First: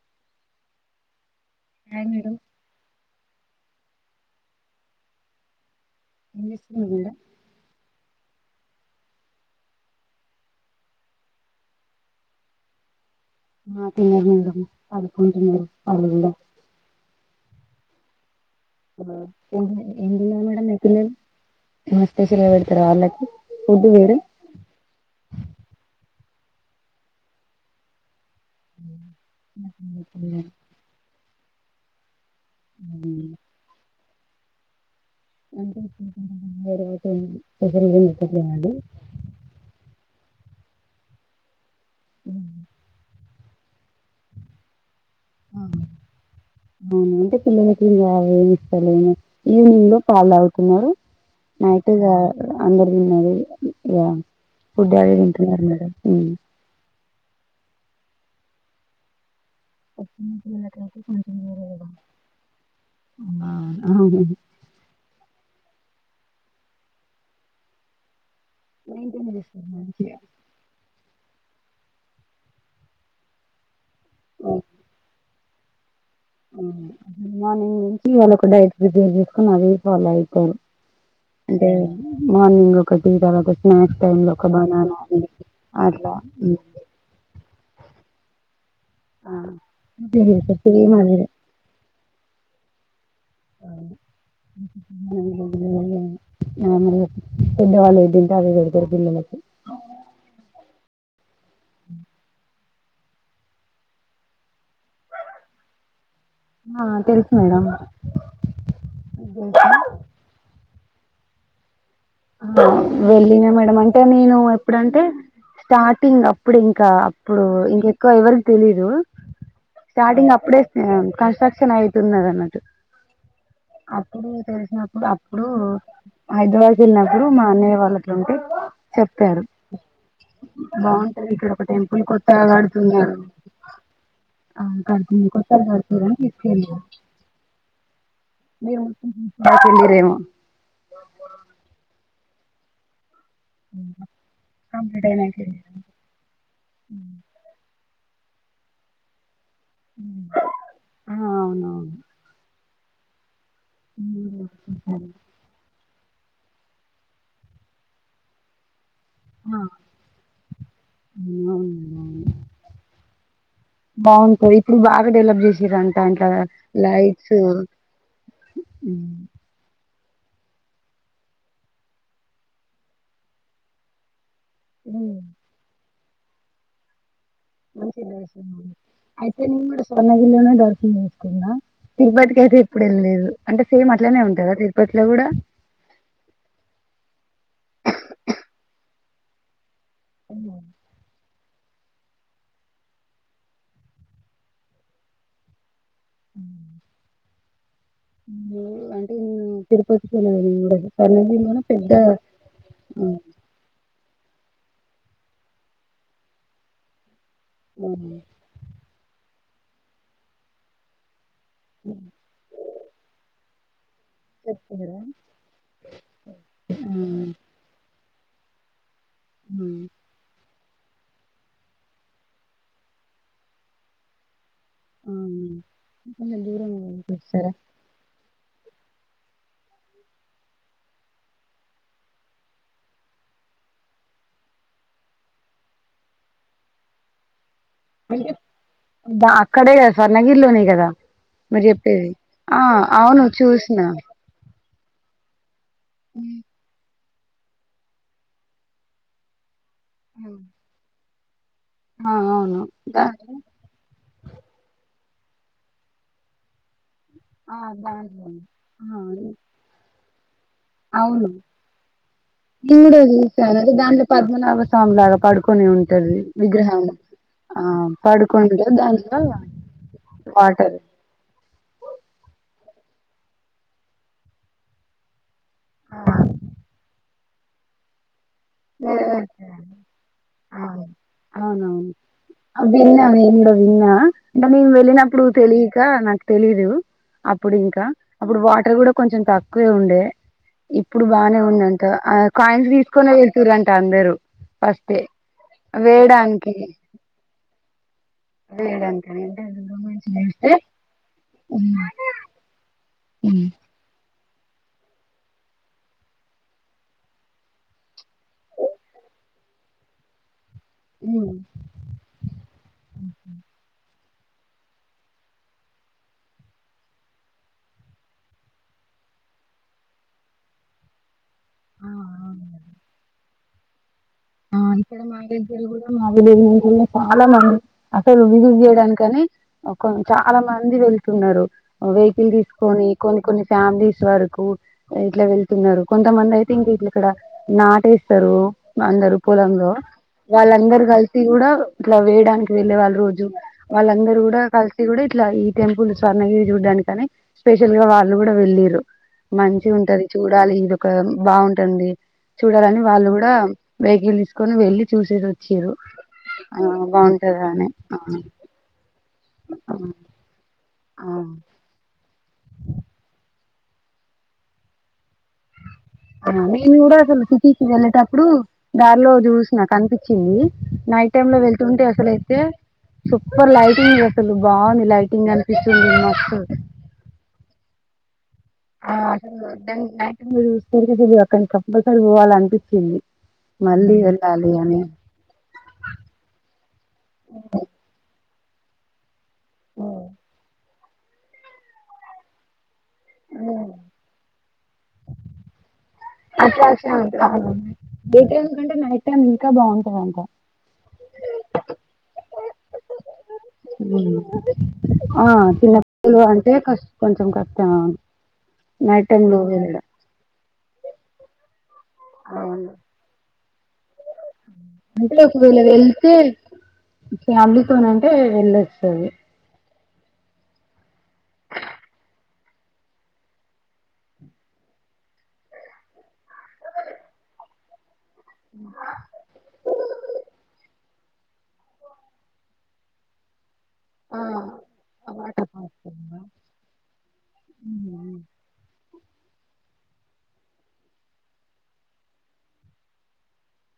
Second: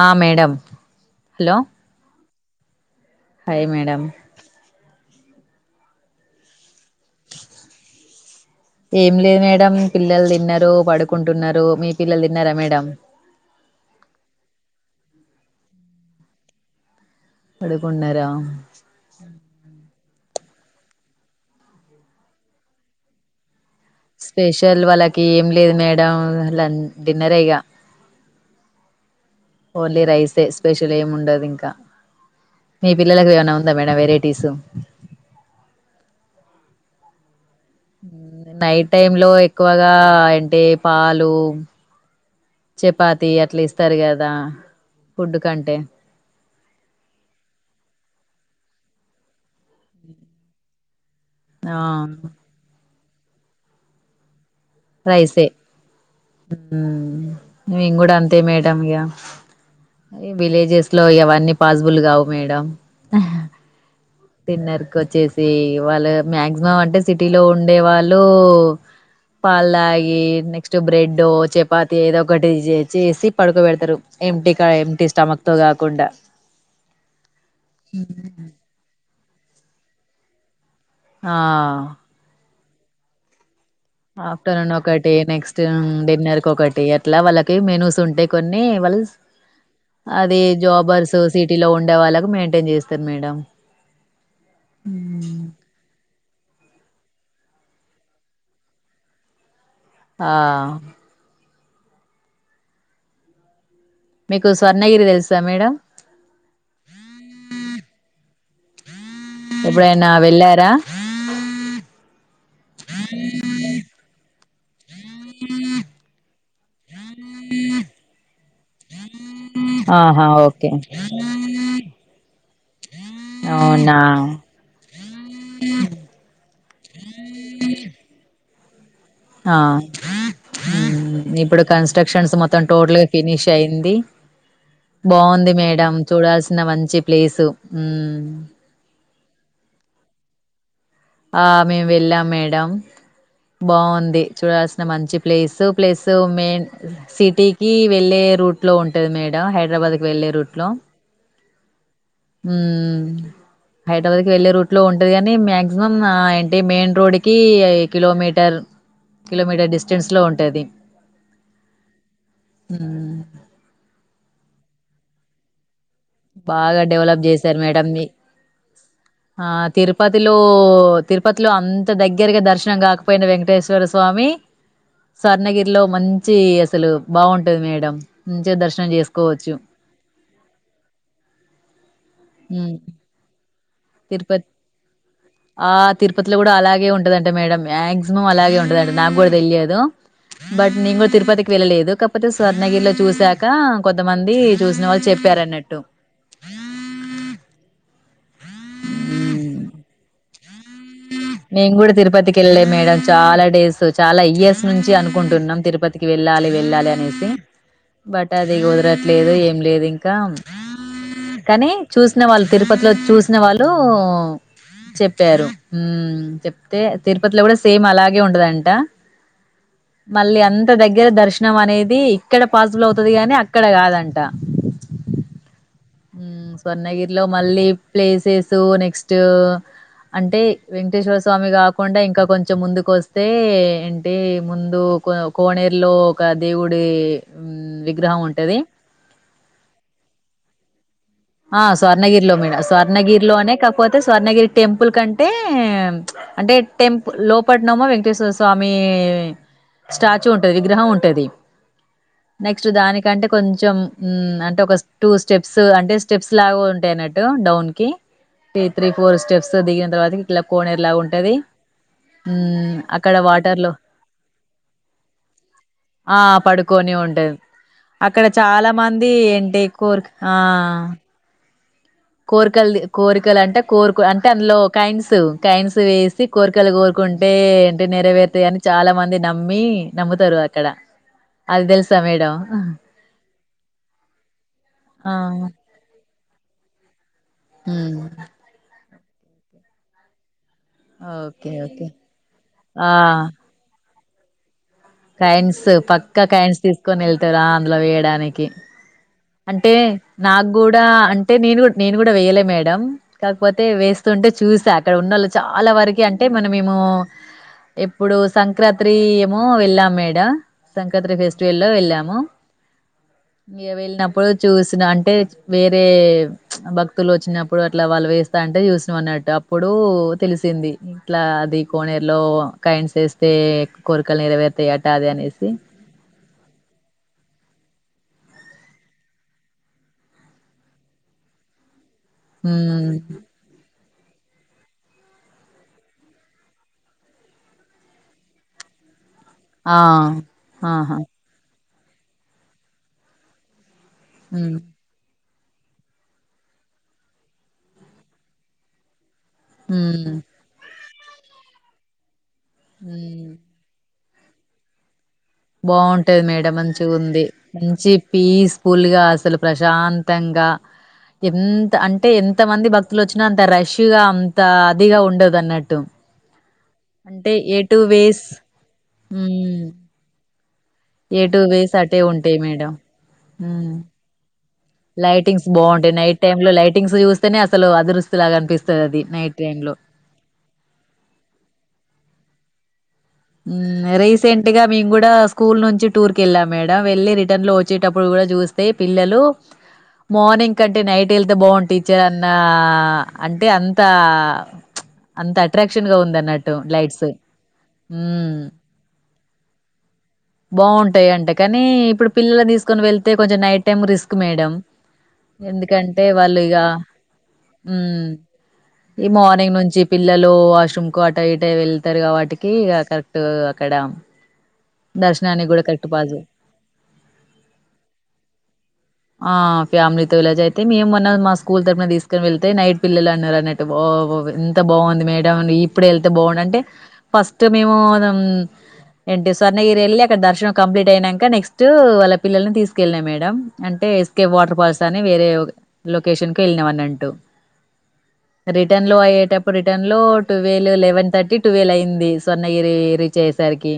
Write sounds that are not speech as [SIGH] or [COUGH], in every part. ఆ madam hello hi madam hi madam ఏం చేస్తున్నారు మేడం ఏం లేదు మేడం పిల్లలు తిన్నారు పడుకుంటున్నారు మీ పిల్లలు దిన్నారా మేడం ఆ తిన్నారు మేడం పడుకుంటున్నారు వాల్లు ఇంగా పడుకున్నరా ఆ [INAUDIBLE] ఏం తిన్నారు మేడం మీ పిల్లలు ఏం అన్న స్పెషల్ పెడుతరా ఆల్లకీ స్పెషల్ వాళ్ళకి ఏం లేదు మేడం లన్ డిన్నరే ఇగా ఊ ఓన్లీ రైస్ ఏ స్పెషల్ ఏం ఉండదు ఇంకా మీ పిల్లలకు ఏదైనా ఉందా మేడం వెరైట్ టీసు అంటే [INAUDIBLE] పెట్టట్లేదండి నైట్ టైమ్ లో ఎక్కువగా అంటే పాలు చేపత్ తీ అట్లీస్తారు గదా ఫుడ్డు ఆ, కంటే అవును అంటే పిల్లలకింగా అవేమీస్తలేము ఈవినింగ్ లో పాల్ తాగుతున్నారు ఆ నైటిగా అందరు అన్నది గా ఫుడ్ ఆడే తింటున్నారు గదా మేం గూడ అంతే మేడం ఇగ చిన్న విలేజెస్ పిల్లలకైతే లో కొంచెం ఇవన్నీ వేరే కదా పాసిబుల్ కావు మేడం ఆ, అవును డిన్నర్ కోచ్చేసి ధీ వాళ్ళు మాక్సిమం అంటే సిటీలో ఉండే వాళ్ళు మెయింటైన్ చేస్తారు మంచిగా పాల్దగి నెక్స్ట్ బ్రెడ్డో చపాతి ఏదో ఒకటి జే చేసి పడుకో బెడ్తరు ఎంప్టీ క ఎంప్టీ స్టమక్ తో కాకుండా ఆ మార్నింగ్ నుంచి వాళ్ళోక డైట్ ప్రిపేర్ జేస్కొని అదే ఫాలో అయితారు ఆ అంటే మార్నింగ్ క ట్టి జాలగోయ్ ఆఫ్టర్నూన్ ఒకటి నెక్స్ట్ మ్మ్ అట్లా డిన్నర్ కొకటి అట్లా వాళ్ళకి మెనూస్ ఉంటాయ్ కొ నీ వల్స్ అది సేమ్ అదే జాబర్సూ సిటీలో ఉండేవాళ్ళకు మెయింటైన్ జెస్ తిన్మేడం మ్మ్ మామూలుగా పెద్దవాళ్ళు ఏదింటే అది వెడతరు బిల్లలకి ఆ హ్మ్ కు స్వర్ణగిరి తెలుసా మేడం ఆ తెలుసు మేడం ఎపుడైనా వెళ్ళారా వెళ్ వెళ్ళిన మేడమ్ అంటే నేను ఇప్పుడంటే స్టార్టింగ్ అప్పుడు ఇంకా అప్పుడు ఇంకెక్కువ ఎవరికి తెలీదు ఆహా స్టార్టింగ్ అప్పుడే ఓకే ఆ కన్స్ట్రక్షన్ అవుతున్నది అన్నట్టు అవునా అప్పుడు తెలిసినప్పుడు అప్పుడు హైద్రవాద్ చిన్నప్పుడు మా అన్నయ్య వాళ్ళకి ఉంటే అ చెప్ప్యారు ఆ బాగుంటది ఉమ్, ఇక్కడ ఇప్పుడు ఒక టెంపుల్ కన్స్ట్రక్షన్స్ కొత్తగా మొత్తం టోటల్ గా కడుతున్నారు. ఫినిష్ అయింది ఆ కడుతు బాగుంది కొత్తగా మేడం కడుతురని చూడాల్సిన తీసుకెళ్ళారు. మంచి ప్లేసు మ్మ్. ఆ మేము వెళ్ళాం మేడం బాగుంది చూడాల్సిన కంప్లీట్ మంచి అయినాక ప్లేస్ వెళ్ళిరా ప్లస్ మెయిన్ సిటీకి వెళ్ళే దూట్ లో ఉంటే మేల్ హైదరాబాద్కి వెళ్ళలే రూట్ లో ఆ అవునవును ఉ హైదరాబాద్కి వెళ్లే రూట్ లో ఉంటాడు కానీ మ్యా మక్మం ఏంటి మెయిన్ రోడ్ క కిలోమీటర్ కిలోమీటర్ డిస్టెన్స్ లో ఉంటుది బాగుంటది ఇప్పుడు బాగా డవలప్ చేసిారు అే బాగా డెవలప్ చేసారు మేడంని ఆ తిరుప తిరుపతిలో తిరుపతిలో అంత దగ్గరగా దర్శనం కాకపోయిన వెంకటేశ్వర స్వామి సార్ణగిరిలో మంచి మంచి అసలు బాగుంటది మేడం మంచించి మంచిగా దర్శనం అయితే చేసుకోవచ్చు మేం కూడా స్వర్ణగిరిలోనే దర్శ్ కున్నా తిరుపతికి అయితే ఎప్పుడు వెళ్ళలేదు అంటే సేమ్ అట్లనే తిరుపతి ఉంటదా తిరుపతిలో కూడా ఆ తిరుపతిలో కూడా అలాగే ఉంటదంటే మేడడం మాక్సిమం అలాగే ఉండదంటడి నాకు కూడా తెలియదు అవునా? బట్ నింగ కూడా తిరుపతికి వెళ్ళలేదు కాకపోతే స్వర్ణగిరిలో చూసాక కొంతమంది చూసిన వాళ్ళు చెప్పారున్నట్టు హు అంటే నేను తిరుపతికెళ్ళనండి మేం కూడా తిరుపతికి వెళ్ళలే మేడం ఆ, చాలా డేస్ చాలా ఇయర్స్ నుంచి అనుకుంటున్నాం తిరుపతికి వెళ్ళాలి వెళ్ళాలి అనేసి ఆ, బట్ అది కుదర ఎదో లేదు ఏం లేదు ఇంకా కానీ చూసిన వాళ్ళు తిరుపతిలో చూసిన వాళ్ళు ఓ చెేపినా చెప్తే తిరుపతిలో కూడా సేమ్ అలాగే ఉండదంట ఆ, మళ్ళీ అంత ఇ దగ్గర దర్శనం అనేది ఇక్కడ పాసిబుల్ అవుతుది గాని అక్కడ కాదంట ఆ, కొంచెం దూరం స్వర్ణగిరిలో చూస్తారా మళ్ళీ ప్లేసెస్ సో నెక్స్ట్ అంటే వెంకటేశ్వర స్వామి కాకుండా ఇంకా కొంచెం ముందుకు వస్తే ఏంటి ముందు కోనేరులో ఒక దేవుడి విగ్రహం ఉంటది అక్కడే స్వర్ణగిరిలోనే కదా ఆ మీరు చెప్పేది స్వర్ణగిరిలో మీడ ఆ అవును స్వర్ణగిరిలోనే చూసిన కాకపోతే స్వర్ణగిరి టెంపుల్ కంటే ఏ అంటే టెంపుల్ లోపట్నమో వెంకటేశ్వర స్వామి స్టాచ్యు ఉంటది విగ్రహం ఉంటది ఆ అవును నెక్స్ట్ దా- దానికంటే కొంచెం హ్మ్మ్ అంటే ఒక టూ స్టెప్స్ అంటే స్టెప్స్ లాగా ఉంటాయిన్నటు ఆ, డౌన్ కి దాంట్లో ఈ త్రీ ఫోర్ దాంట్లోనే స్టెప్స్ దిగిన తర్వాత అవును హ్మ్, ఇడ అక్కడ చూసాను వాటర్‌లో దంట్లో పద్మనాభ స్వామి లాగా పడుకొని ఉంటుది ఆ! విగ్రహం పడుకొని ఉంటది. ఆ అక్కడ పడుకుంటే చాలా మంది దానిట్లో ఏంటి కోరిక ఆ! వాటర్ కోరికలు కోరికలు అంటే కోరికో అంటే అందులో కాయిన్స్ కైన్స్ వేసి కోరికలు కోరుకుంటే హే ఏంటి నేరవే త అని చాలా మంది నమ్మి నమ్ముతారు అక్కడ అవును అది తెలుసా మేడం విన్న మనం ఆ! వెళ్ళినప్పుడు తెలియక నాకి తెలీదు అప్పుడు ఇంకా హ్మ్. అప్పుడు వాటర్ కూడా కొంచెం తక్కువే ఉండే ఇప్పుడు బానే ఓకే. ఉందంట ఓకే. ఆ కాయిన్స్ తీసుకునే అందరు కాయిన్స్ పక్కా కాయిన్స్ తీసుకొని వెళ్తారా అందులో వేయడానికి వేయడానికి అంటే దూరం నుంచి నాకు చూస్తే కూడా అంటే నేను నేను కూడా ఉమ్ వెయ్యలే మేడం కాకపోతే వేస్ స్తుంటే చూసా అక్కడ ఉన్నాళ్ళు చాలా వరకి అంటే మొన్న మేము ఎప్పుడు సంక్రాంతి ఏమో వెళ్ళాం మేడ సంక్రాంతి హ్మ్. ఫెస్టివల్ లో వెళ్ళాము ఇక వెళ్ళినప్పు అప్పుడు చూసిన అంటే వేరే భక్తులు వచ్చినప్పుడు అట్లా వాళ్ళు వేస్తా అంటే చూసినాం అన్నట్టు అప్పుడు తెలిసింది ఇట్లా అది ఆ! కోనేరులో అవునండి. కాయిన్స్ వేస్తే కోరికలు ఆ నెరవేరుతాయట ఇక్కడ అది మా అనేసి దగ్గర కూడా మా విలేజ్ లా కూడా చాలా మంది అసలు విసిట్ చేయడానికని చాలా మంది వెళ్తున్నారు వెహికల్ తీసుకొని హ్మ్ కొన్ని కొన్ని ఫ్యామిలీస్ వరకు ఇట్లా వెళ్తున్నారు కొంతమంది అయితే ఇంక ఇ ఇక్కడ నాటేస్తారు అందరు పొలంలో ఆ! వాళ్ళందరు ఆహా! కలిసి కూడా ఇట్లా వేయడానికి వెళ్ళలే వాళ్ళు రోజు వాళ్ళందరూ కూడా హ్మ్. కలిసి కూడా ఇట్లా ఈ టెంపుల్ స్వర్ణగిరి చూడ్డానికి కానీ స్పెషల్ గా వాళ్ళు కూడా వెళ్ళింద్రు మంచి ఉంటది హ్మ్. చూడాలి ఇద అక్కడ బాగుంటుంది చూడాలని వాళ్ళు కూడా వెహికల్ తీసుకొని వెళ్ళి చూసేసి వచ్చిరు బాగుంటది మేడం ఆ మంచి ఉంది బాగుంటదా అని మంచి ఆ పీస్ఫుల్ గా అసలు ప్రశాంతంగా ఆ ఎంత అంటే ఎంత మంది భక్తులు వచ్చినా అంత రష్ ఫ్రెష్ గా అంత అదిగా ఉండదు అన్నట్టు నేను కూడా అసలు సిటీకి వేస్ వెళ్ళేటప్పుడు దారిలో చూసిన హ్మ్. కనిపించింది నైట్ ఏ టైమ్ లో టూ వేస్ వెళ్తుంటే అట్టే అసలైతే ఉంటాయి మేడం సూపర్ లైటింగ్ అసలు బాగుంది లైటింగ్ లైటింగ్స్ అనిపిస్తుంది బాగుంటాయి నైట్ టైమ్ లో లైటింగ్స్ చూస్తేనే అసలు అదుర్స్ మీరు తిరుగదు అక్కడి కంపల్సరీ పోవాలంట పోస్తుంది రీసెంట్ గా మేము కూడా స్కూల్ నుంచి టూర్ కి వెళ్ళాం మేడం వెళ్ళి రిటర్న్ లో వచ్చేటప్పుడు కూడా చూస తే పిల్లలు మార్నింగ్ క ట నైట్ వెళ్తే బాగుం టీచర్ అన్న అంటే అంత అంత అట్రాక్ట్ [UNINTELLIGIBLE] డే హ్మ్. టైమ్ కంటే నైట్ టైమ్ ఇంకా బాగుంటందింత పిల్లల్ని తీసుకని వెళ్తే కొంచెం నైట్ టైమ్ రిస్క్ మేడమ్ ఆ ఎందుకంటే చిన్నపిల్లలు వాళ్లు అంటే ఇగ కష్ కొంచెం కష్టం నైట్ టైమ్ లో మార్నింగ్ నుంచి వెళ్ళడం ఈ పిల్లలు వాష్‌రూమ్ కో అటో ఇటో వెళ్తారు కాబట్టి అవును క కరెక్ట్ అక్కడ అంటే ఒక దర్శనానికి వీళ గూడా కరెక్ట్ వెళ్తే పాజి ఫ్యామిలీతోనంటే వెళ్ళొస్తుంది ఫ్యామిలీతోో ఇలాజ అయితే మేముమన్న మా స్కూల్ తరపున తీసుకొని వెళ్తే నైట్ పిల్లలు అన్నారు అన్నట్టు ఎంత బాగుంది మేడం ఇప్పుడే వెళ్తే బాగు అంటే ఫస్ట్ మేము ఏంటి స్వర్ణగిరి వెళ్లి అక్కడ దర్శనం కంప్లీట్ అయినాక నెక్స్ట్ వాళ్ళ పల్లల్ని తీసుకెళ్ళినయి మేడడం అంటే ఎస్కే వాటర్ ఫాల్స్ అని ఆ వేరే వాటర్ ఫాల్స్ లొకేషన్ కు వెళ్ళినాంనటూ రిటర్న్ లో అయ్యేటప్పుడు రిటన్లో టువేల్ లెవెన్ థర్టీ టువేల్ అయిం ది సొర్ణగిరి రీచ్ అయేసరికి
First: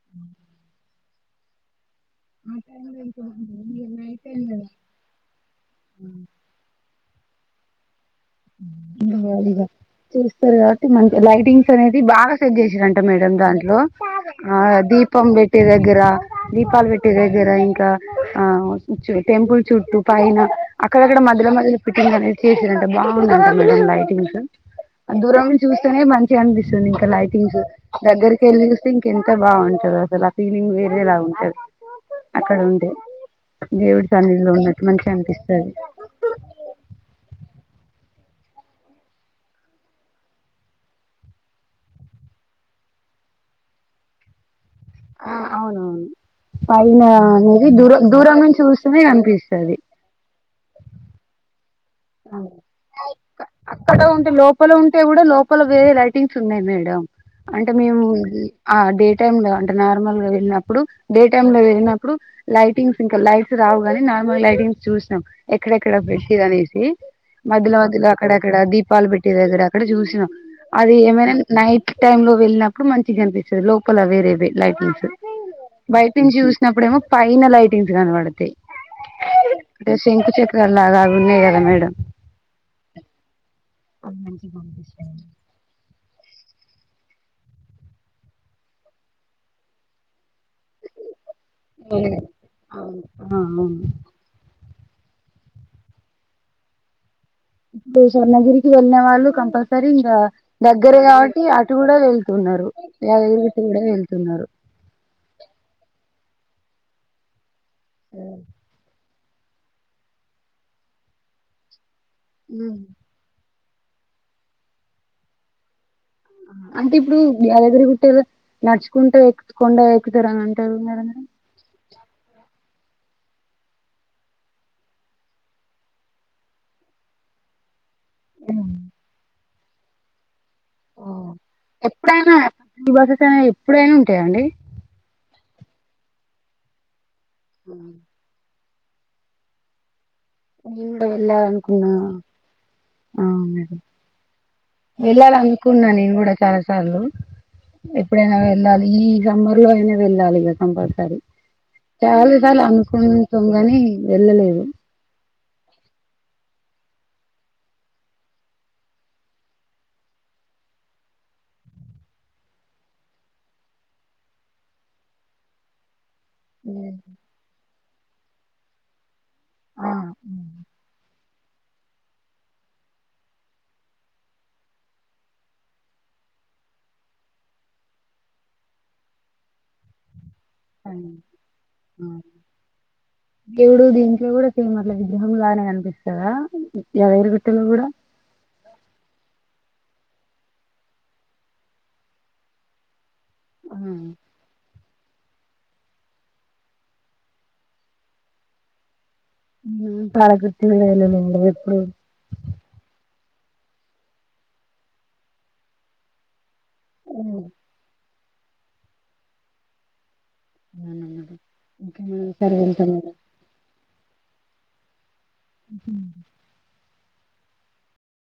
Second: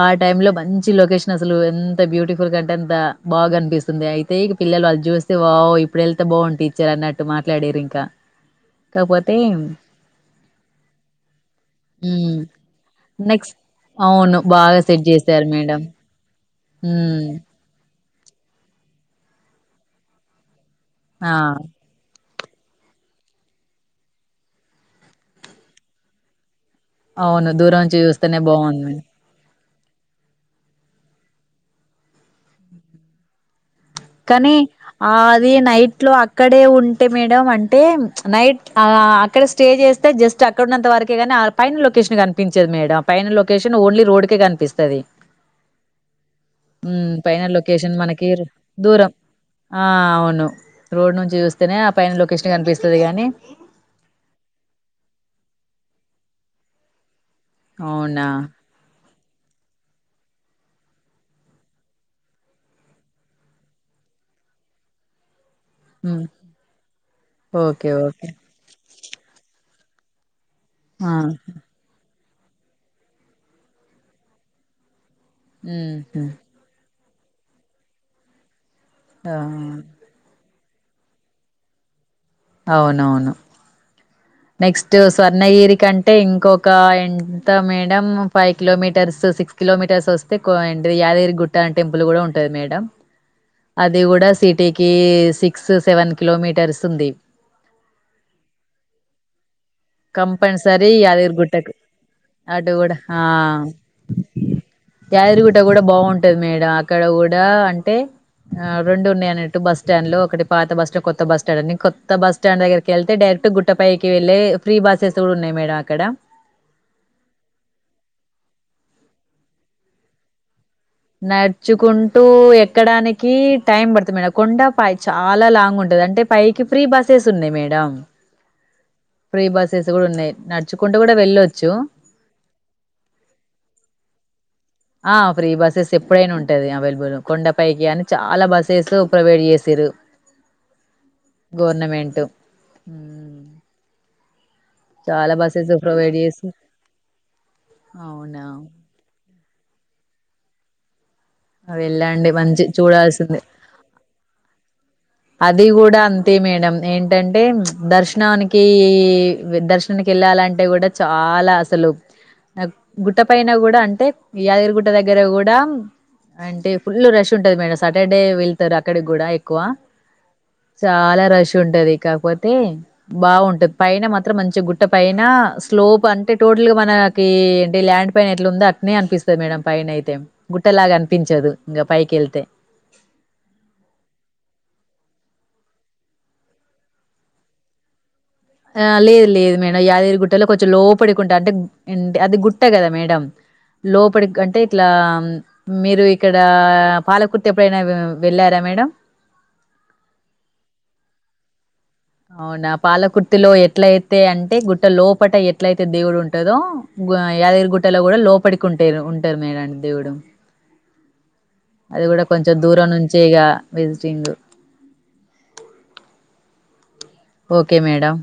ఆ టైమ్ లో మంచి లోకేష్ అసలు ఎన్ ఎంత బ్యూటిఫుల్ ఆ కంటే టైమ్ అంత లో ఇంకా బాగా బాగుంటది కనిపిస్తుంది, నైట్ అయితె టైమ్ ఇక కదా పిల్లలు వాళ్ళు చూస్తే వావ్ ఇప్పుడు వెళ్తే బావు టీచర్ అన్నట్టు మాట్లడిరింకా దిగా చస్తారు కాబట్టి మంచి లైటింగ్స్ అనేవి బాగా హ్మ్ సెట్ చేసారంట మేడం నెక్స్ట్ దాంట్లో, అవును ఆ బాగా సెట్ దీపం చేశారు పెట్టే మేడం. దగ్గర దీపాలు పెట్టే హ్మ్. దగ్గర ఇంకా ఆ టెంపులు చుట్టూ పైనా అక్కడక్కడ ఆ! మద్యలో మద్యలో పిటను క చేసిర్రు అంటావ్ బాగు మే లైటింగ్స్ దూరం నుంచి చూస్తేనే మంచిగా అనిపిస్ ఇంకా అవును. లైటింగ్స్ దూరం నుంచి చూస్తేనే దగ్గరిక వెళ్ళి చుస్తే బాగుంది. ఇంకెంత బాగుంటంది అసలు ఆ ఫీలింగ్ వేరేలా ఉంటది అక్కడ ఉంటె కానీ ఆ అది నైట్ లో అక్కడే ఉంటే మేడం అంటే నైట్ అక్కడ స్టే చేస్తే జస్ట్ అక్కడన్నంత వరకే కాని, పైన లొకేషన్ కనిపించది మేడం పైన లొకేషన్ ఓన్లీ రోడ్ కే కనిపిస్ ఆ అవును అవును పైన హ్మ్ అనేది దూర లొకేషన్ మనకి దూరం నుంచి చూస్ తుమే దూరం అనిపిస్తది ఆ అవును రోడ్ నుంచి చూ అక్కడ ఉంటే లోపల ఉంటే కూడా లోపల వేరే ంగ్స్ ఉన్నాయి మేడమ్ అంటే మేము అవునా ఆ డేట్ టైం లో అంటే నార్మల్ గా వెళ్ళినప్పుడు డే టైం లో వెళ్ళినప్పుడు లైటింగ్స్ ఇంకా లైట్స్ రావు గానీ నార్మల్ లైటింగ్స్ చూసినాం. ఎక్కడెక్కడ హ్మ్ పెట్టిర్ర అనేసి ఓకే మధ్యలోధ్యలో ఓకే అక్కడ అక్కడది దీపాలు పెట్టే దగ్గర అక్కడ చూసిన అది ఆ ఏమైనా నైట్ టైమ్ లో వెళ్ళినప్పుడు మంచిగా అనిపిస్తుంది లోపల వేరేవే లైటింగ్స్ హ్మ్ బయటి హు నుంచి చూసినప్పుడేమో పైనలైటింగ్స్ కనబడతయ్ ఆ క్రాల్లాలాగు ఉన్నాయి కదా మేడం అవునవును అ నెక్స్ట్ స్వర్ణగిరి కంటే ఇంకొక ఎంత madam five kilometres six kilometres వస్తే అడి యాదగిరి గుట్ట అ టెంపుల్ కూడా ఉంటది ఆ మేడం అవును అది కూడా సిట్ ఇంటికి సిక్స్ సెవెన్ కిలోమీటర్స్ ఉంది ఇప్పుశణగిరికి వెళ్నే వాళ్ళు కంపల్ సరే ఇంకా కంపల్సరీ దగ్గరే యాదగిరి కాబట్టి అటు గుట్టకు కూడా వెళ్తున్నారు అటు కూడా ఆ కూడా వెళ్తున్నారు యాదగిరిగుట్ట కూడా బాగుంటది మేడం అక్కడ కూడా అంటే రెండు ఉన్నా బస్ స్టాండ్ లో ఒకటి పాత బస్టాండ్ కొత్త బస్ స్టాండ్ అని బస్ స్టాండ్ దగ్గర కి వెళ్తె డైరెక్ట్ గుం ట్టపైకి వెళ్ళె ఫ్రీ బస్సెస్ కూడా ఉన్నాయి మేడం అక్కడ అంటే ఇప్పుడు యాదగిరిగుట్ట లో నడుచుకుంట ఎక్కి కొండ ఎక్కుతారండి నడుచుకుంట టు ఎక్కడానికి టైం పడుతుంది మేడం కొండ పై చాలా లాంగ్ ఉంటంది అంటే పైకి ఫ్రీ బస్సెస్ ఉన్నాయి మేడం ఆ ప్రీ బస్సెస్ కూడా ఉన్నాయి నడుచుకుంటూ ఓ కూడా వెళ్ళొచ్చు ఎప్పుడైనా ఫ్రీ బసస్ అయిన ఎప్పుడైనా ఉంటాయాండి ఆ ఫ్రీ బస్సెస్ ఎప్పుడైనా ఉంటాది అవైలబుల్ కొండపైకి అని చాలా బా నెట్లో ప్రొవైడ్ చేసిరు నేను కూడా వెళ్ళలనుకున్నాను చాలా వెళ్ళాలి బస్సెస్ అనుకున్నా నేను ప్రొవైడ్ కూడా చేసి చాలా సార్లు ఎప్పుడైనా అవునా వెళ్ళాలి ఈ సం ఇ లో అయినా వెళ్ళాలి ఇక కంపల్సరీ వెళ్ళండి చాలా మంచి సార్లు చూడాల్సింది అనుకుంటాం కానీ వెళ్ళలేదు అది కూడా అంతే మేడం ఏంటంటే దర్శనానికి దర్శనానికి వెళ్ళాలంటే కూడా చాలా అసలు గుట్ట పైన కూడా అంటే యాదగిరిగుట్ట దగ్గర కూడా అంటే ఫుల్ రష్ ఉంటది మేడం సాటర్డే డే వెళ్తారు అక్కడ కూడా ఎక్కువ ఆ చాలా రష్ టది కాకపోతే బాగుంటది పైన మాత్రం మంచి గుట్ట పైన స్లోప్ అంటే టోటల్గా మనకి ఏంటి ల్యాండ్ పైన ఎట్లా ఉందో అట్లనే అనిపిస్తుంది మేడం పైన అయితే గుట్టలాగా అనిపించదు ఇంగ పైకెళ్తే ఎవడు దంక ఎవడ ఏ మ [INAUDIBLE] విగ్రహం గానే కనిపిస్తుదా ఎవరు కట్టింది కూడా ఆ లేదు లేదు మేడం యాదగిరిగుట్టలో కొంచెం లోపడికుంటా అంటే అది గుట్ట కదా మేడం లోపలికి అంటే ఇట్లా మీరు ఇక్కడా పాలకుర్తి ఎప్పుడైనా వెళ్ళారా మేడం ప్రాలకృతి వెళ్ళలేదండి ఎప్పుడు అవున పాలకుర్తిలో ఎట్లయితే అంటే గుట్ట లోపట ఎట్లయితే దేవుడు ఉంటదో హ్మ్. యాదగిరి గుట్టలొ కూడా లోప పడుకుంటే ఉంటరు మేడని దేవుడు అవునన్నమాట. అది కూడ ఇంకేమైనా కొంచెం సరే దూరం వెళ్తాము నుంచె ఇక వెజిటింగ్ అ ఓకె మేడమ్